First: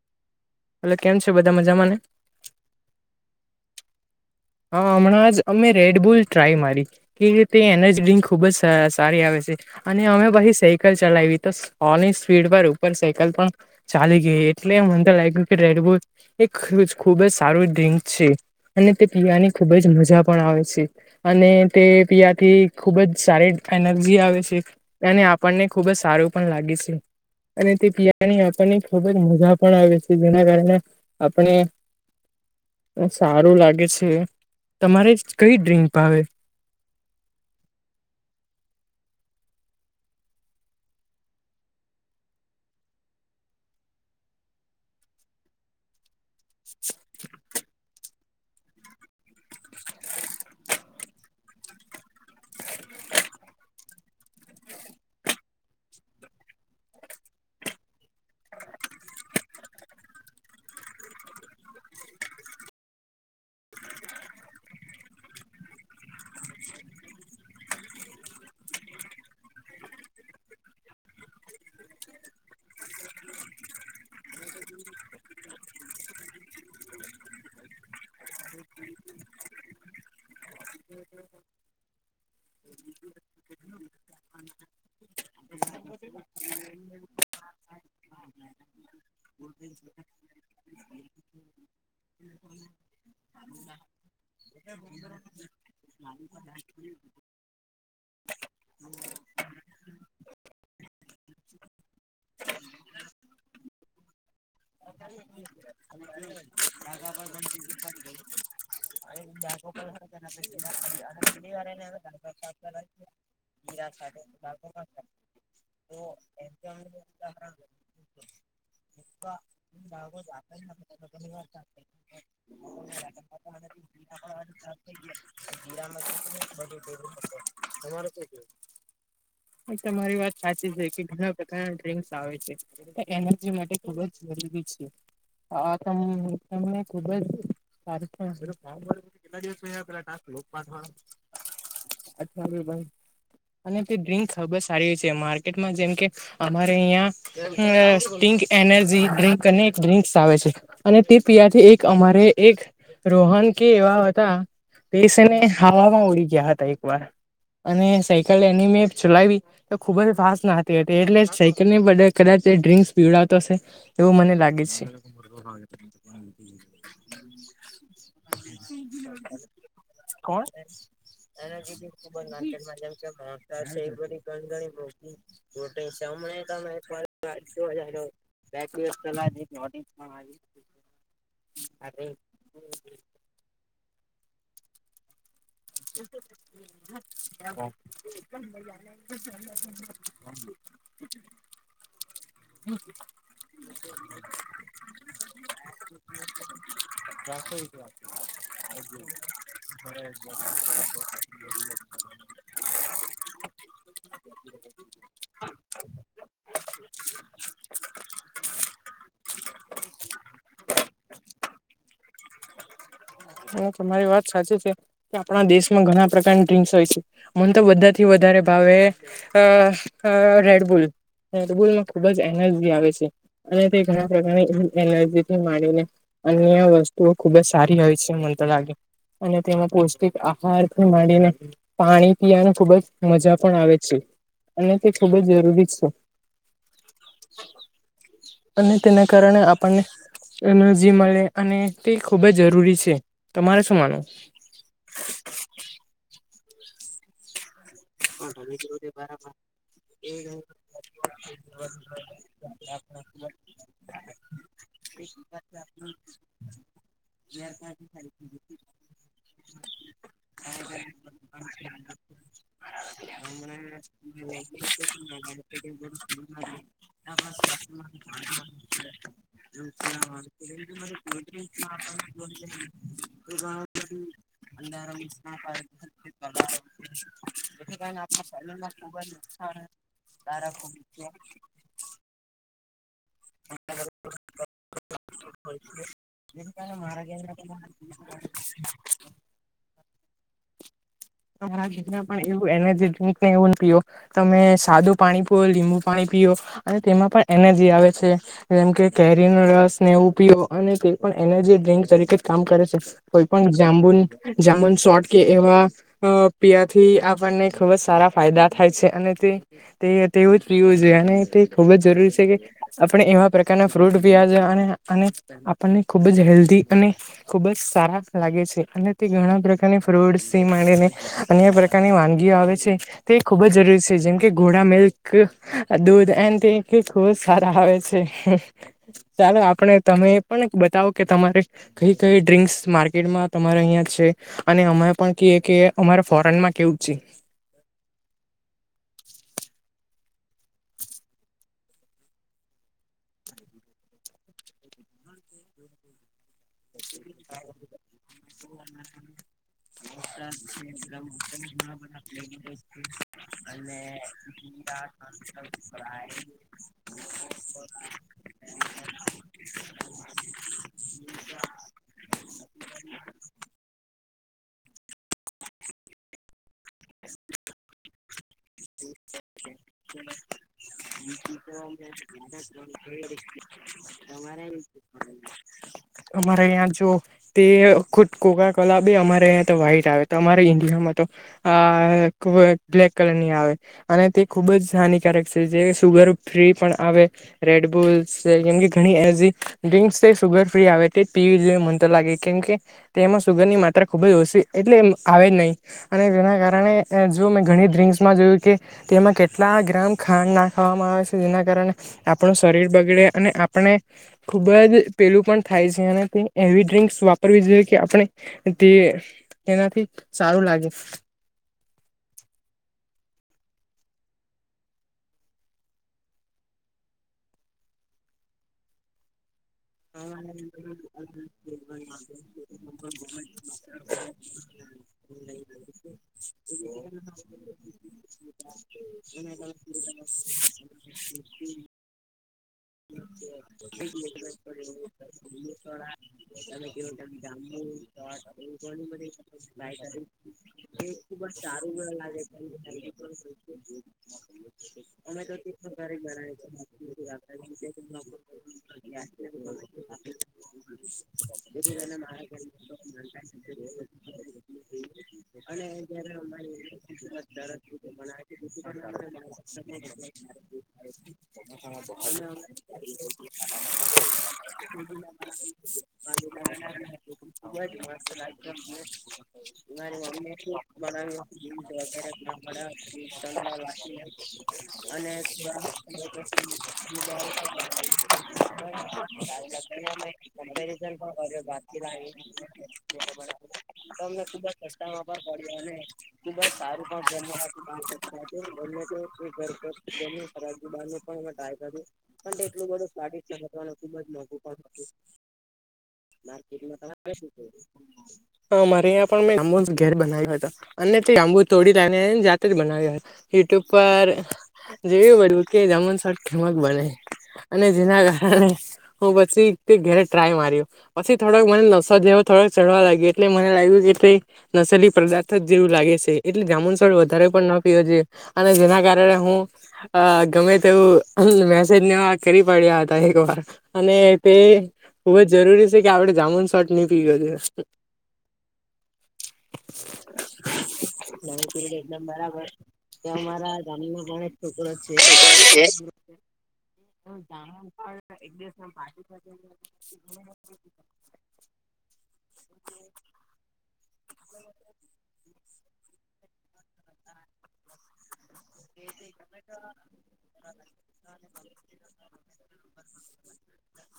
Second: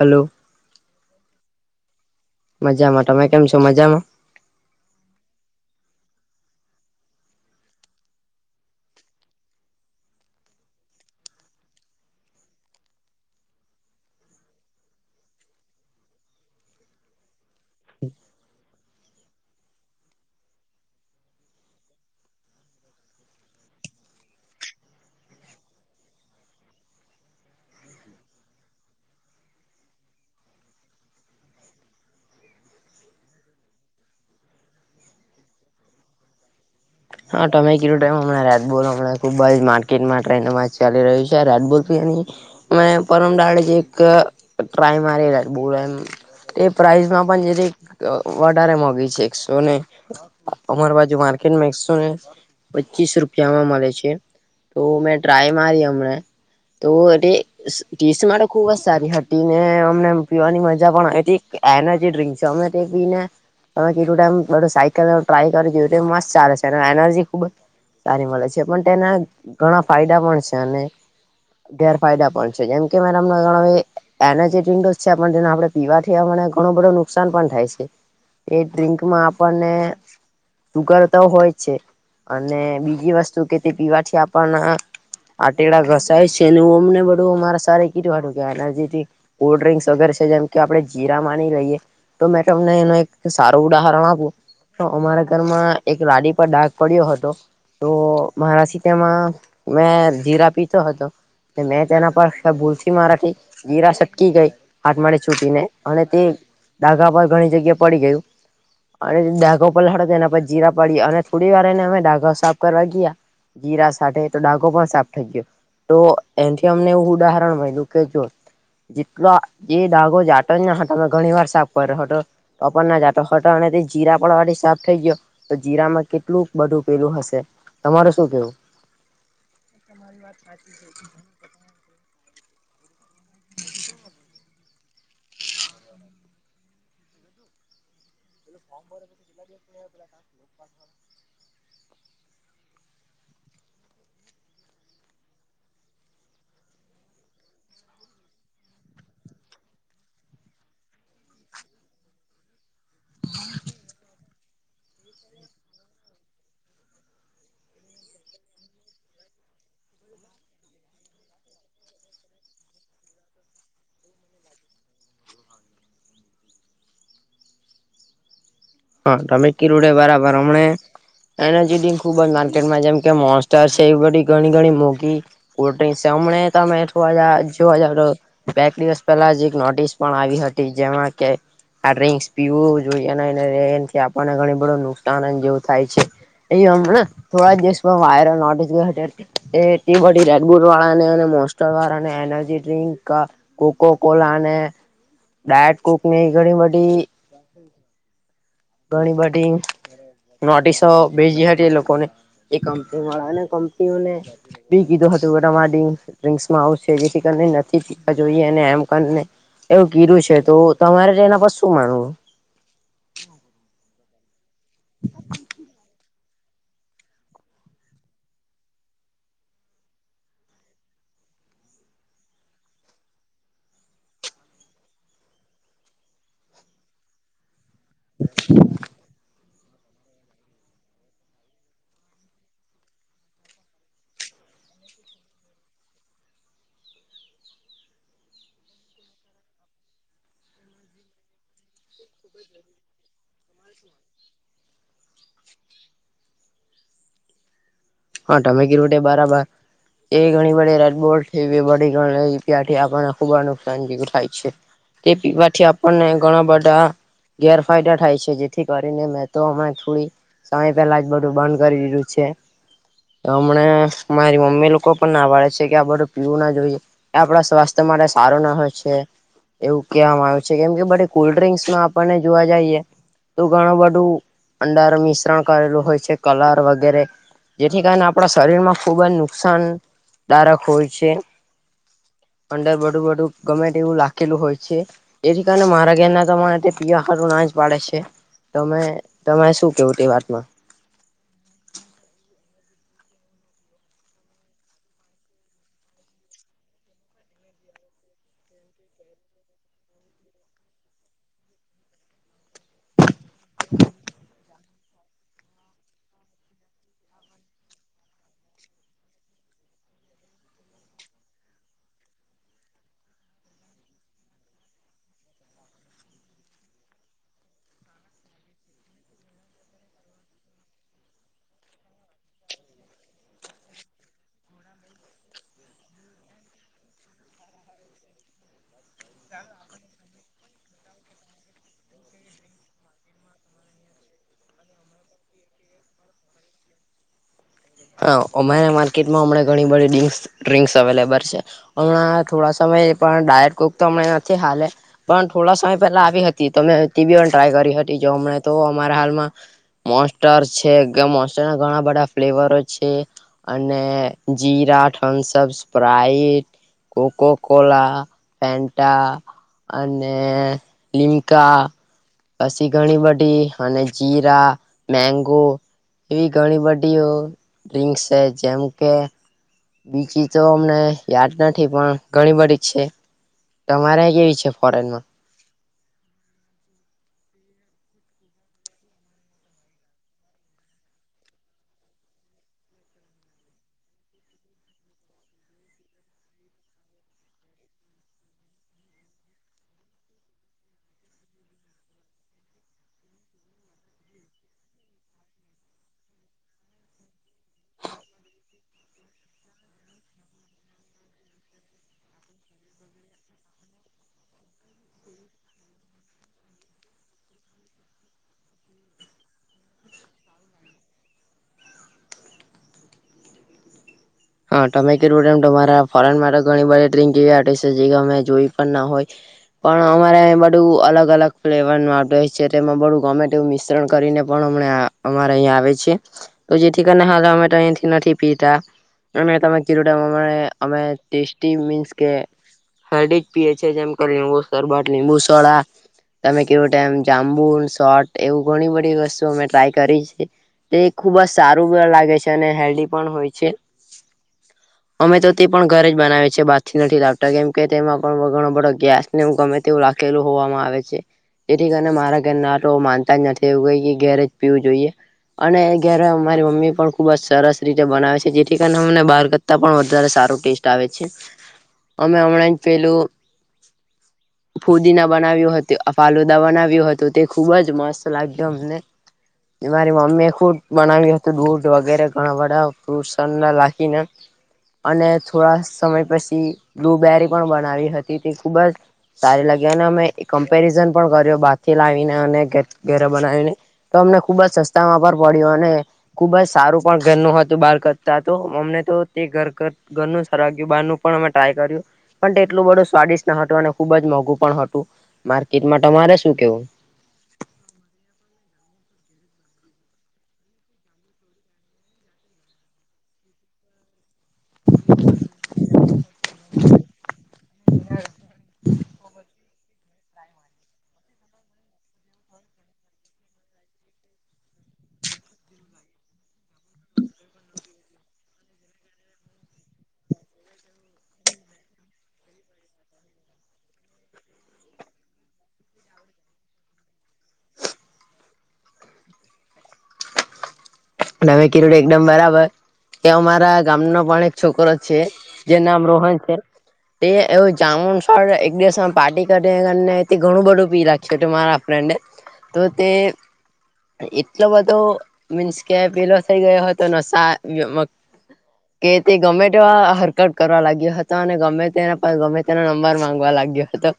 Hello એટલે કેમ છે બધા મજામાંને? મજામાં. તમે કેમ છો? મજામાં? હા હમણાં જ અમે રેડ બુલ ટ્રાય મારી. કે તે એનર્જી ડ્રિંક ખુબ જ સારી આવે છે અને અમે પછી સાયકલ ચલાવી તો હોલની સ્પીડ પર ઉપર સાયકલ પણ ચાલી ગઈ એટલે મનતો લાગ્યું કે રેડબુલ એ ખુબ જ સારું ડ્રિંક છે અને તે પીવાની ખુબ જ મજા પણ આવે છે. અને તે પીવાથી ખુબ જ સારી એનર્જી આવે છે એને આપણને ખુબ જ સારું પણ લાગી છે. અને તે પિયાની આપણને ખુબ જ મજા પણ આવે છે જેના કારણે આપણે [unintelligible] સારું લાગે, છે તમારે કઈ ડ્રિંક ભાવેે? હા તમે કીધું ટાઈમ હમણા રેડબૂલ હમણા ખૂબ જ માર્કેટમાં ટ્રેનમાં જ ચાલી રહ્યું છે રેડબુલ એની મને પરમ દાડે એક ટ્રાય મારેલા બ [inaudible] એ પ્રાઈઝમાં પણ [inaudible] વધારે મોઘી છે એકસો ને અમાર બાજુ માર્કેટમાં એકો પચીસ રૂપિયામાં મળે છે. તો મેં ટ્રાય મારી હમને તો એ ટીસ્ટ માટે ખુબ જ સારી હતી ને અમને પીવાની મજા પણ એ એનર્જી ડ્રિકસમે તે પી ને તમે કેમ સકલ ટ્રાય કર એ મસ્ત ચાલે એનર્જી ખુબ જ સારી મળે છે પણ તેના ઘણા ફાયદા પણ છે અને ગેરફાયદા પણ છે. જેમ કે મેડમવે એનર્જેટિક નો જ છે પણ જેને આપણે પીવાથીવા ઘણું બધો નુકસાન પણ થાય છે. એ ડ્રિંકમાં આપણને સુુગર ના હોય. છે અને બીજી વસ્તુ કે તે પીવાથી યાપણ ના આટેડા ઘસાય છે હ અમને બધું મારા સ કીધું વાનું કે એલજી. કોલ્ડ ડ્રિંક્સ વગેરે છે જેમ કે આપડણે જીરા માની લઈએ. તો મેં તમને એનું એક સારું ઉદાહરણ આપું તો અમારા ઘરમાં એક લાડી ઉપ ડાગ પડ્યો હતો તો મારાથી તેમાં મેં જીરા પીધ હતો. મેં તેના પર ભૂલશ મારાથી જીરા સટકી ગઈ હાથમાળે છૂટી ને અને તે ડાઘા પર ઘણી જગ્યા પડી ગયું અને ડાઘો પર લડ એના પર જીરા પડી અને વા ને અમે ડાઘો સાફ કરવા ગયા જીરા સાથે તો ડાઘો પણ સાફ થ તો એથી અમને એવું ઉદાહરણ મળ્યું કે જો જેટલો એ ડઘો જાટો જ ના હતોમે ઘણી વાર સાફ કર્યો હતો તો પણ ના જાતો હટ જીરા પણડવા સાફ થઈ ગયો તો જીરામાં કેટલું બધું પેલું હશે તમારે શું કેવું એ તમારી વાત સાચી છે કે ઘણા ડસ આવે છે એ એનર્જી માટે ખબ જ જરૂરી છે. આ તમને ખુબ જ કેટલા દિવસ પે પાઠવા અચછાી ભાઈ અને તે ડ્રિંક ખૂબ જ સારી છે માર્કેટમાં જેમ કે અમારે અહિયાં હ સ્ટિંગ એનર્જી ડ્રિંક અને એક ડ્રિંકસ આવે છે. અને તે પિયાથી એક અમારે એક રોહન કે એવા હતા. પસને હવામાં ઉડી ગયા હતા એક વાર અને સાયકલ એની મે ચલાવી તો ખુબ જ ફાસ્ટ નાતી હતી એટલે સાયકલ ની બ કદાચ ડ્રિંક્સ પીવડતો હશે. એવું મને લાગે છે. હા તમે કી રડે બરાબર કોણ? હમ એનજી ખુબ જ માર્કેટમાં જેમ કે મોસત છે એ બધી ઘણી ઘણી મોઘીલ્ક તમેઠ હ જો હજ બે દિવસ પહેલા જ એક નોટિસ પણ આવી હતી જેમાં કે આ ડ્રિંક્સ પીવું જોઈએ અને એથી આપણને ઘણી બધું નુકસાન જેવું થાય છે એમને થોડા જ દિવસમાં વાયરલ નોટ જ ગયો. એ એટલી બડી રેડબુટ વાળા ને અને મોસ્ટર વાળા ને એનર્જી ડ્રિંક કોકો કોલા અને ડાયટ કુકની ઘણી બધી ઘણી બધી નોઢસો ભજી હતી એ લોકોને એ કંપની વાળા કંપનીઓને બી કીધો હતું વટ માટેડી ડ્રિંસમાં આવ છે જેથી કરીને નથી પીવા જોઈએ અને એમ કરીને એવું કીરું છે તો તમારે એના પર શું માનવુ હ તમારી વાત સાચી છે. આપણા દેશમાં ઘણા પ્રકારની ડ્રિંસ હોય છે હને તો બધાથી વધારે ભાવે અ રેડબુલ રેડબુલમાં ખુબ જ એનર્જી આવે છે. અને તે ઘણા પ્રકારની એનર્જીથી માંડીને અન્ય વસ્તુઓ ખુબ જ સારી હોય મને તો લાગે અને તેમાં પૌષ્ટિક આહાર પણ માંડીને પાણી પીવાની ખુબજ મજા પણ આવે છે. અને તે ખુબ જ જરૂરી જ છે. અને તેના કારણે આપણને એનર્જી મળે અને તે ખૂબ જ જરૂરી છે. તમારે શું માનું હા તમે કીધું તે બરાબર એ ઘણી બત બો લ ત્યાંથી આપને ખુબ જ નુકસાન થાય છે. તે પવાથી આપણને ઘણા બધા ગેરફાયદા થાય છે જેથી કરીને મેં તો અ થોડી સમય પહેલા જ બધું બંધ કરી દીધું છે. હમને મારી મમ્મી લોકો પણ નાભાડે છે કે આ બધું પીવું ના જોઈએ આપણા સ્વાસ્થ્ય માટે સારું ના હોય છે એવું કહેવામાં આવે્યું છે કેમ કે બ કોલ્ડ ડ્રિંક્સમાં આપને જોવા જઈએ તો ઘણું બધું અંડાર મિશ્રણ કરેલું હોય છે, કલર વગેરે જેથી કારણે આપણા શરીર માં ખૂબ જ નુકસાનદાયક હોય છે, અંદર બડું બડું ગમે એવું લખેલું હોય છે, એથી કારણે મારા ઘેરના તમારે પીવા હાતુ ના જ પાડે છે, તમે તમારે શું કેવું તે વાતમાં, [unintelligible] એવું એનર્જી ડ્રિંક ને એવુંને પીઓ તમે સાદું પાણી પીઓ લીંબુ પાણી પીઓ અને તેમાં પણ એનર્જી આવે છે, જેમ કે કેરીનો રસ ને એવું પીયો અને કોઈ પણ એનર્જી ડ્ર્રીંક તરીકે કામ કરે છે, કોઈ પણ જાંબુન જાંબુન શોટ કે એવા અ પીવાથી આપણને ખૂબ જ સારા ફાયદા થાય છે, અને તે તે તેવું જ પીવું જોઈએ અને તે ખુબ જ જરૂરી છે, કે આપણે એવા પ્રકારના ફ્રૂટ પીવા જોઈ અને આપણને ખુબ જ હેલ્ધી અને ખુબ જ સારા લાગે છે, અને તે ઘણા પ્રકારની ફ્રૂટસ માંને અન્ય પ્રકારની વાનગીઓ આવે છે, તે ખુબ જ જરૂરી છે, જેમ કે ઘોડા મિલ્ક દૂધ એન્ડ [unintelligible] સારા આવે છે, ચાલો આપણે તમે પણ બતાવો કે તમારે કઈ કઈ ડ્રિંક્સ માર્કેટમાં તમારે અહિયાં છે, અને અમે પણ કએ કે અમારે ફોરેન માં કેવું છે, હા, અમારા માર્કેટમાં અમ ઘણી બધ ડ્રિક્સ અવેલેબલ છે, હમણાં થોડા સમય પણ ડાયટ કોક તો હમણાં નથી હાલે પણ થોડા સમય પેલા આવી હતી, ઈ તોમે [unintelligible] ટ્રાય કરી હતી જોમ અમને તો અમારા હાલમાં મોસ્ટડ છે, કે મોસ્ટર્ડ ના ઘણા બધા ફ્લેવરો છે, અને જીરા થમ્સઅપ સ્પ્રઇટ કોકોકોલા ફેન્ટા અને લિમકા પછી ઘણી બધી અને જીરા મેગો એવી ઘણી બધી ડ્રિન્ક્સ છે, જેમ કે બીજી તો અમને યાદ નથી પણ ઘણી બધી જ છે, તમારે કેવી છે માટેલમાં અમારે આયાં જો તે ખુદ કોકાકોલા બી અમારે આયા તો વાઈટ આવે તમારે ઇન્ડિયામાં તો આ ખુબજ બ્લેક કલર ની આવે, અને તે ખુબ જ હાનિકારક છે, જે સુગર ફ્રી પણ આવે રેડ બોલ્ કેમ કે ઘણી એલજીક ડ્રિંસ તે સુગર ફ્રી આવે તે પીવી જોહે મનતો લાગે કેમ કે તે એમાં સુગર ની માત્રા ખુબ જ ઓછી એટલે એમ આવે જ નહી, અને તેના કારણે જો મેં ઘણી ડ્રિંક્સમાં જોયું કે તેમાં કેટલા ગ્રામ ખાંડ નાખવામાં આવે છે, જેના કારણે આપણું શરીર બગડે અને આપણે ખુબ જ પેલું પણ થાય છે, અને તે એવી ડ્રિંક્સ વાપરવી જોઈએ કે આપણે તે તેનાથી સારું લાગે, હા તમે કે રોડ એમ તમારા ફોરેન માટે ઘણી બધી ડ્રીંક એવી છે, જે અમે જોઈ પણ ના હોય પણ અમારે આયા બધું અલગ અલગ ફ્લેવર નુ છે, તેમાં બું ગમેટું મિશ્રણ કરીને પણ હમણાં અમારે અહીંયા આવે છે, તો જેથી કરીને હાલ અમે અહીથી નથી પીતા મે તમે કું [unintelligible] અમે ટેસ્ટી મીસ કે હળડી જ પીએ છે, જેમ કે લીંબુ શરબત લીંબુ સોળ તમે કેવો ટેમ જાંબુ સોટ એવું ઘણી બધી વસ્તુ અમે ટ્રાય કરી છે, તેથી ખુબ જ સારું લાગે છે અને હેલ્ધી પણ હોય છે. અમે તો તે પણ ઘરે જ બનાવે છે, બારથી નથી લાવતા કેમ કે તેમાં પણ ઘણો બડો ગેસ ને ગમે તેવું રાખેલું હોવામાં આવે છે, તેથી કારણે મારા ઘર ના આ તો માનતા જ નથી એ કે ઘેરે જ પીવું જોઈએ. અને ઘ્યારે મારી મમ્મી પણ ખુબજ સરસ રીતે બનાવે છે. ચકન અમને બહાર કરતા પણ વધારે સારો ટેસ્ટ આવે છે. અમે હમણાં જ પેલું ફુદીના બનાવ્યું [inaudible] હતું ફાલુદા બનાવ્યું હતું તે ખુબ જ મસ્ત લાગ્યું અમને [inaudible] મારી મમ્મી એ ખુટ બનાવ્યું હતું દૂધ વગેરે ઘણા બધા ફ્રૂટ. ખી અને થોડા સમય પછી બ્લુબેરી પણ બનાવી હતી તે ખુબ જ સારી લાગી અને અમે કમ્પેરિઝન પણ કર્યો બાકી. તો અમને તમને ખુબ જ સસ્તામાં પણ પર પડ્યું અને પડ્યોને. ખુબ જ સારું પણ ઘરનું હતું બાળક. તો અમને તો તે ઘર ઘર ઘરનું સરવાગયું બહારનું પણ અમે ટ્રાય કર. પણ તે એટલું બધું સ્વાદિષ્ટ ન હતું અને ખુબ જ મોંઘું પણ હતું માર્કેટમાં તમારે શું કેવું. હા મારે અ્યાં પણ મેંમો ઘેર બનાવ્યો હતા. અને તે આંબુ તોડી લાયને જાતે જ બનાવી હોય યુટ્યુબ પર. જેવીું બડ્યું કે જેમ. હમક બને અને જેના કારણે હું પછી ઘરે ટ્રાય માર્યું. પછી થોડક મને નસો જેવો થોડાક ચઢવા લાગ્યું એટલે મને લાગ્યું કે. નસલી પદાર્થ જ જેવું લાગે છે, એટલે જામુનસળ વધારે પણ ના પીયો છેે. અને જેના કારણે હું ગમે તેવું. મેસેજને કરી પડ્યા હતા એક વાર અને તે. બુ જ જરૂરી છે, કે આપડે જામુન શોટ નહી પી ગયો છે. [inaudible] તમે નવી પીર કીધું એકદમ બરાબર કે અમારા ગામનો પણ છોકરોો છે.. હ છે. એ એવું જામુનસ પણ એક દિવસમાં પાર્ટી કરીે અને ઘણું બધું પી રાખે. મારા ફ્રેન્ડ તો તે એટલો બધો મીન્સ. ક પીલો થઈ ગયો હોય તો ન. કે તે ગમે તેવા હરકત કરવા લાગ્યો હતો અને ગમે તેના ગમે તેનો નંબર માંગવા લાગ્યો.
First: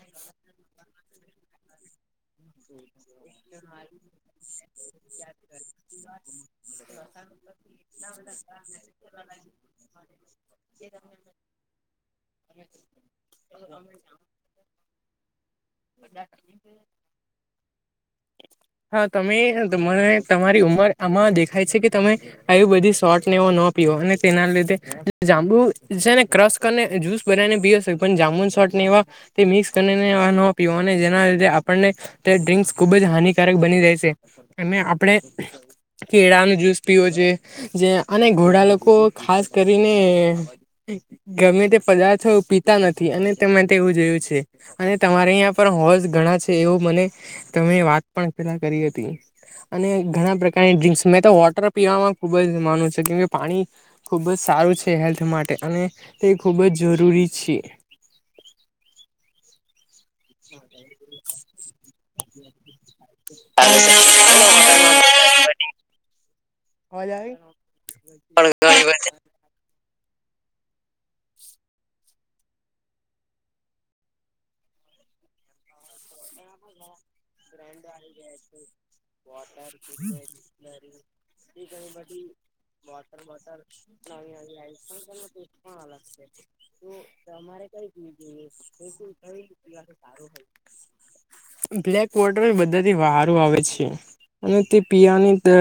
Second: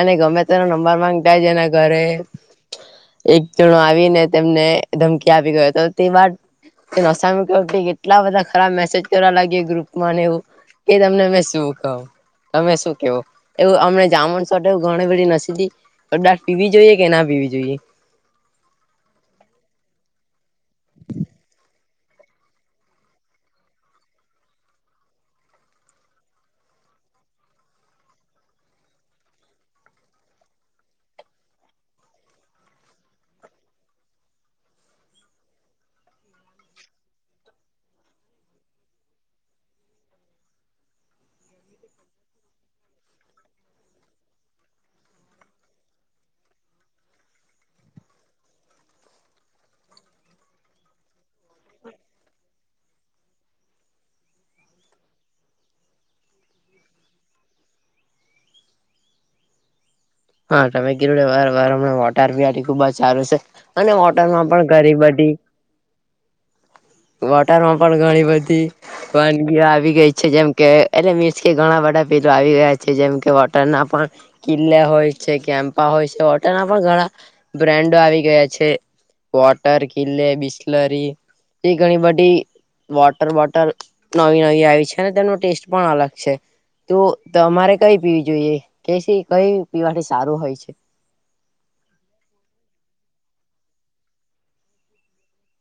અને ગમે તેનો નંબર માંગતા છેના ઘરે. એક જણો આવીને તેમને ધમકી આપી ગયો હતો. તે વાત તેનો [inaudible] કેટલા બધા ખરાબ મેસેજ કરવા લાગી ગ્રુપ ને એવું. કે તમને મે શું કહું. તમે શું કેવો એવું અમને જામણ શોટ એવ ઘણી બધ નસીધી. તો દાટ પીવી જોઈએ કે ના પીવી જોઈએ. હા તમે મને તમારી ઉમર આમાં દેખાય છે, કે તમે. આવ બધી શોટને એવો ન પીયો અને તેના લીધે જાંબુ જેને ક્રસ. અને જૂસ બનાવીને પી હશે પણ જામુન સોટ ને એવા. તે મિક્સ કરીને આ ન પીવા જેના લીધે આપણને. તે ડ્રિંક્સ ખુબ જ હાનિકારક બની જાય છે, એ આપણે કેળા ન જુસ. ીઓ છે, જે અને ઘોડા લોકો ખાસ કરીને. ગમે તે પદાર્થો પીતા નથી અને તે માટે એવું જોયું છે. અને તમારે અહં પણ હોસ ઘણા છે, એવું મને તમે વાત પણ ખેલા કરી હતી. અને ઘણા પ્રકારની ડ્રિંકસ મેં તો વોટર. પીવામાં ખુબ જ. માનૂ છે, કે પાણી ખૂબ જ સારું છે, હેલ્થ માટે અને તે ખૂબ જ જરૂરી છે. હા તમે કીધું વાર વાર હમણા વટરી ખુબ જ સારું છે, અને હોટલમાં પણ ઘણી બધી અવાજ આવે વોટર માં પણ ઘણી બધી વાનગી આવી ગઈ છે, જેમ કે એટલે મીસ કે ઘણા બધા પેલો આવી ગયા છે, જેમ કે વોટર ના પણ કિલ્લા હોય કેમ્પા હોય છે, હોટલના પણ ઘણા બ્રાન્ડો આવી ગયા છે. વોટર કિલ્લે, બિસ્લરી, એ ઘણી બધી વોટર બોટર ન નવી નવી ટેસ્ટ પણ અલગ છે. તું તમારે કઈ પીવી જોઈએ કે કઈ પીવા? બ્લેક વોટર બધાથી વા હારો આવે છે. અને તે પિયાની ત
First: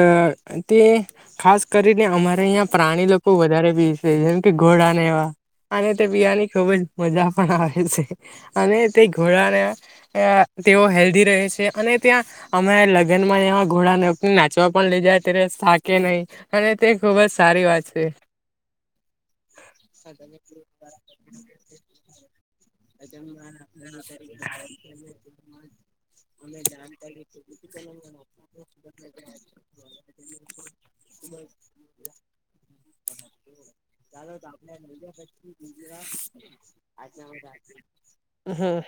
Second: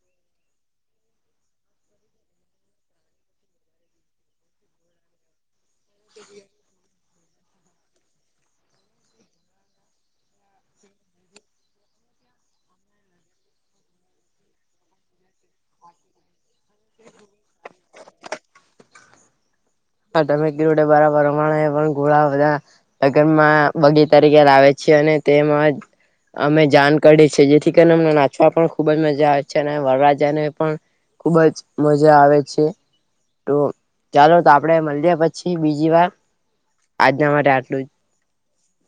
તે ખાસ કરીને અમારે અહં પ્રાણી લોકો વધારે પીસે જેમ કે ઘોડા ને એવા અને તે પિવાની ખુબ જ મજા, છે અને તે ઘોડાને તેઓ હેલ્ધી છે અને ત્યાં અમે લગ્નમાં એવા ઘોડાને નાચવા પણ લઇ જાય. અત્યારે થાકે નહી અને તે ખુબ જ સારી વાત છે. હા તમે કીધું બરાબર હમાણે પણ ઘોળા બધા લગનમાં બગી તરીકે લાવે છે. અને તેમાં અમે જાણ કરી જેથી કરીને અમને નાચવા પણ ખુબ જ મજા આવે છે અને વરરાજાને પણ ખુબ જ મજા આવે છે તો ચાલો તો આપડે મળીએ પછી બીજી વાર આજના માટે [inaudible] [unintelligible] આટલું જ હમ્મ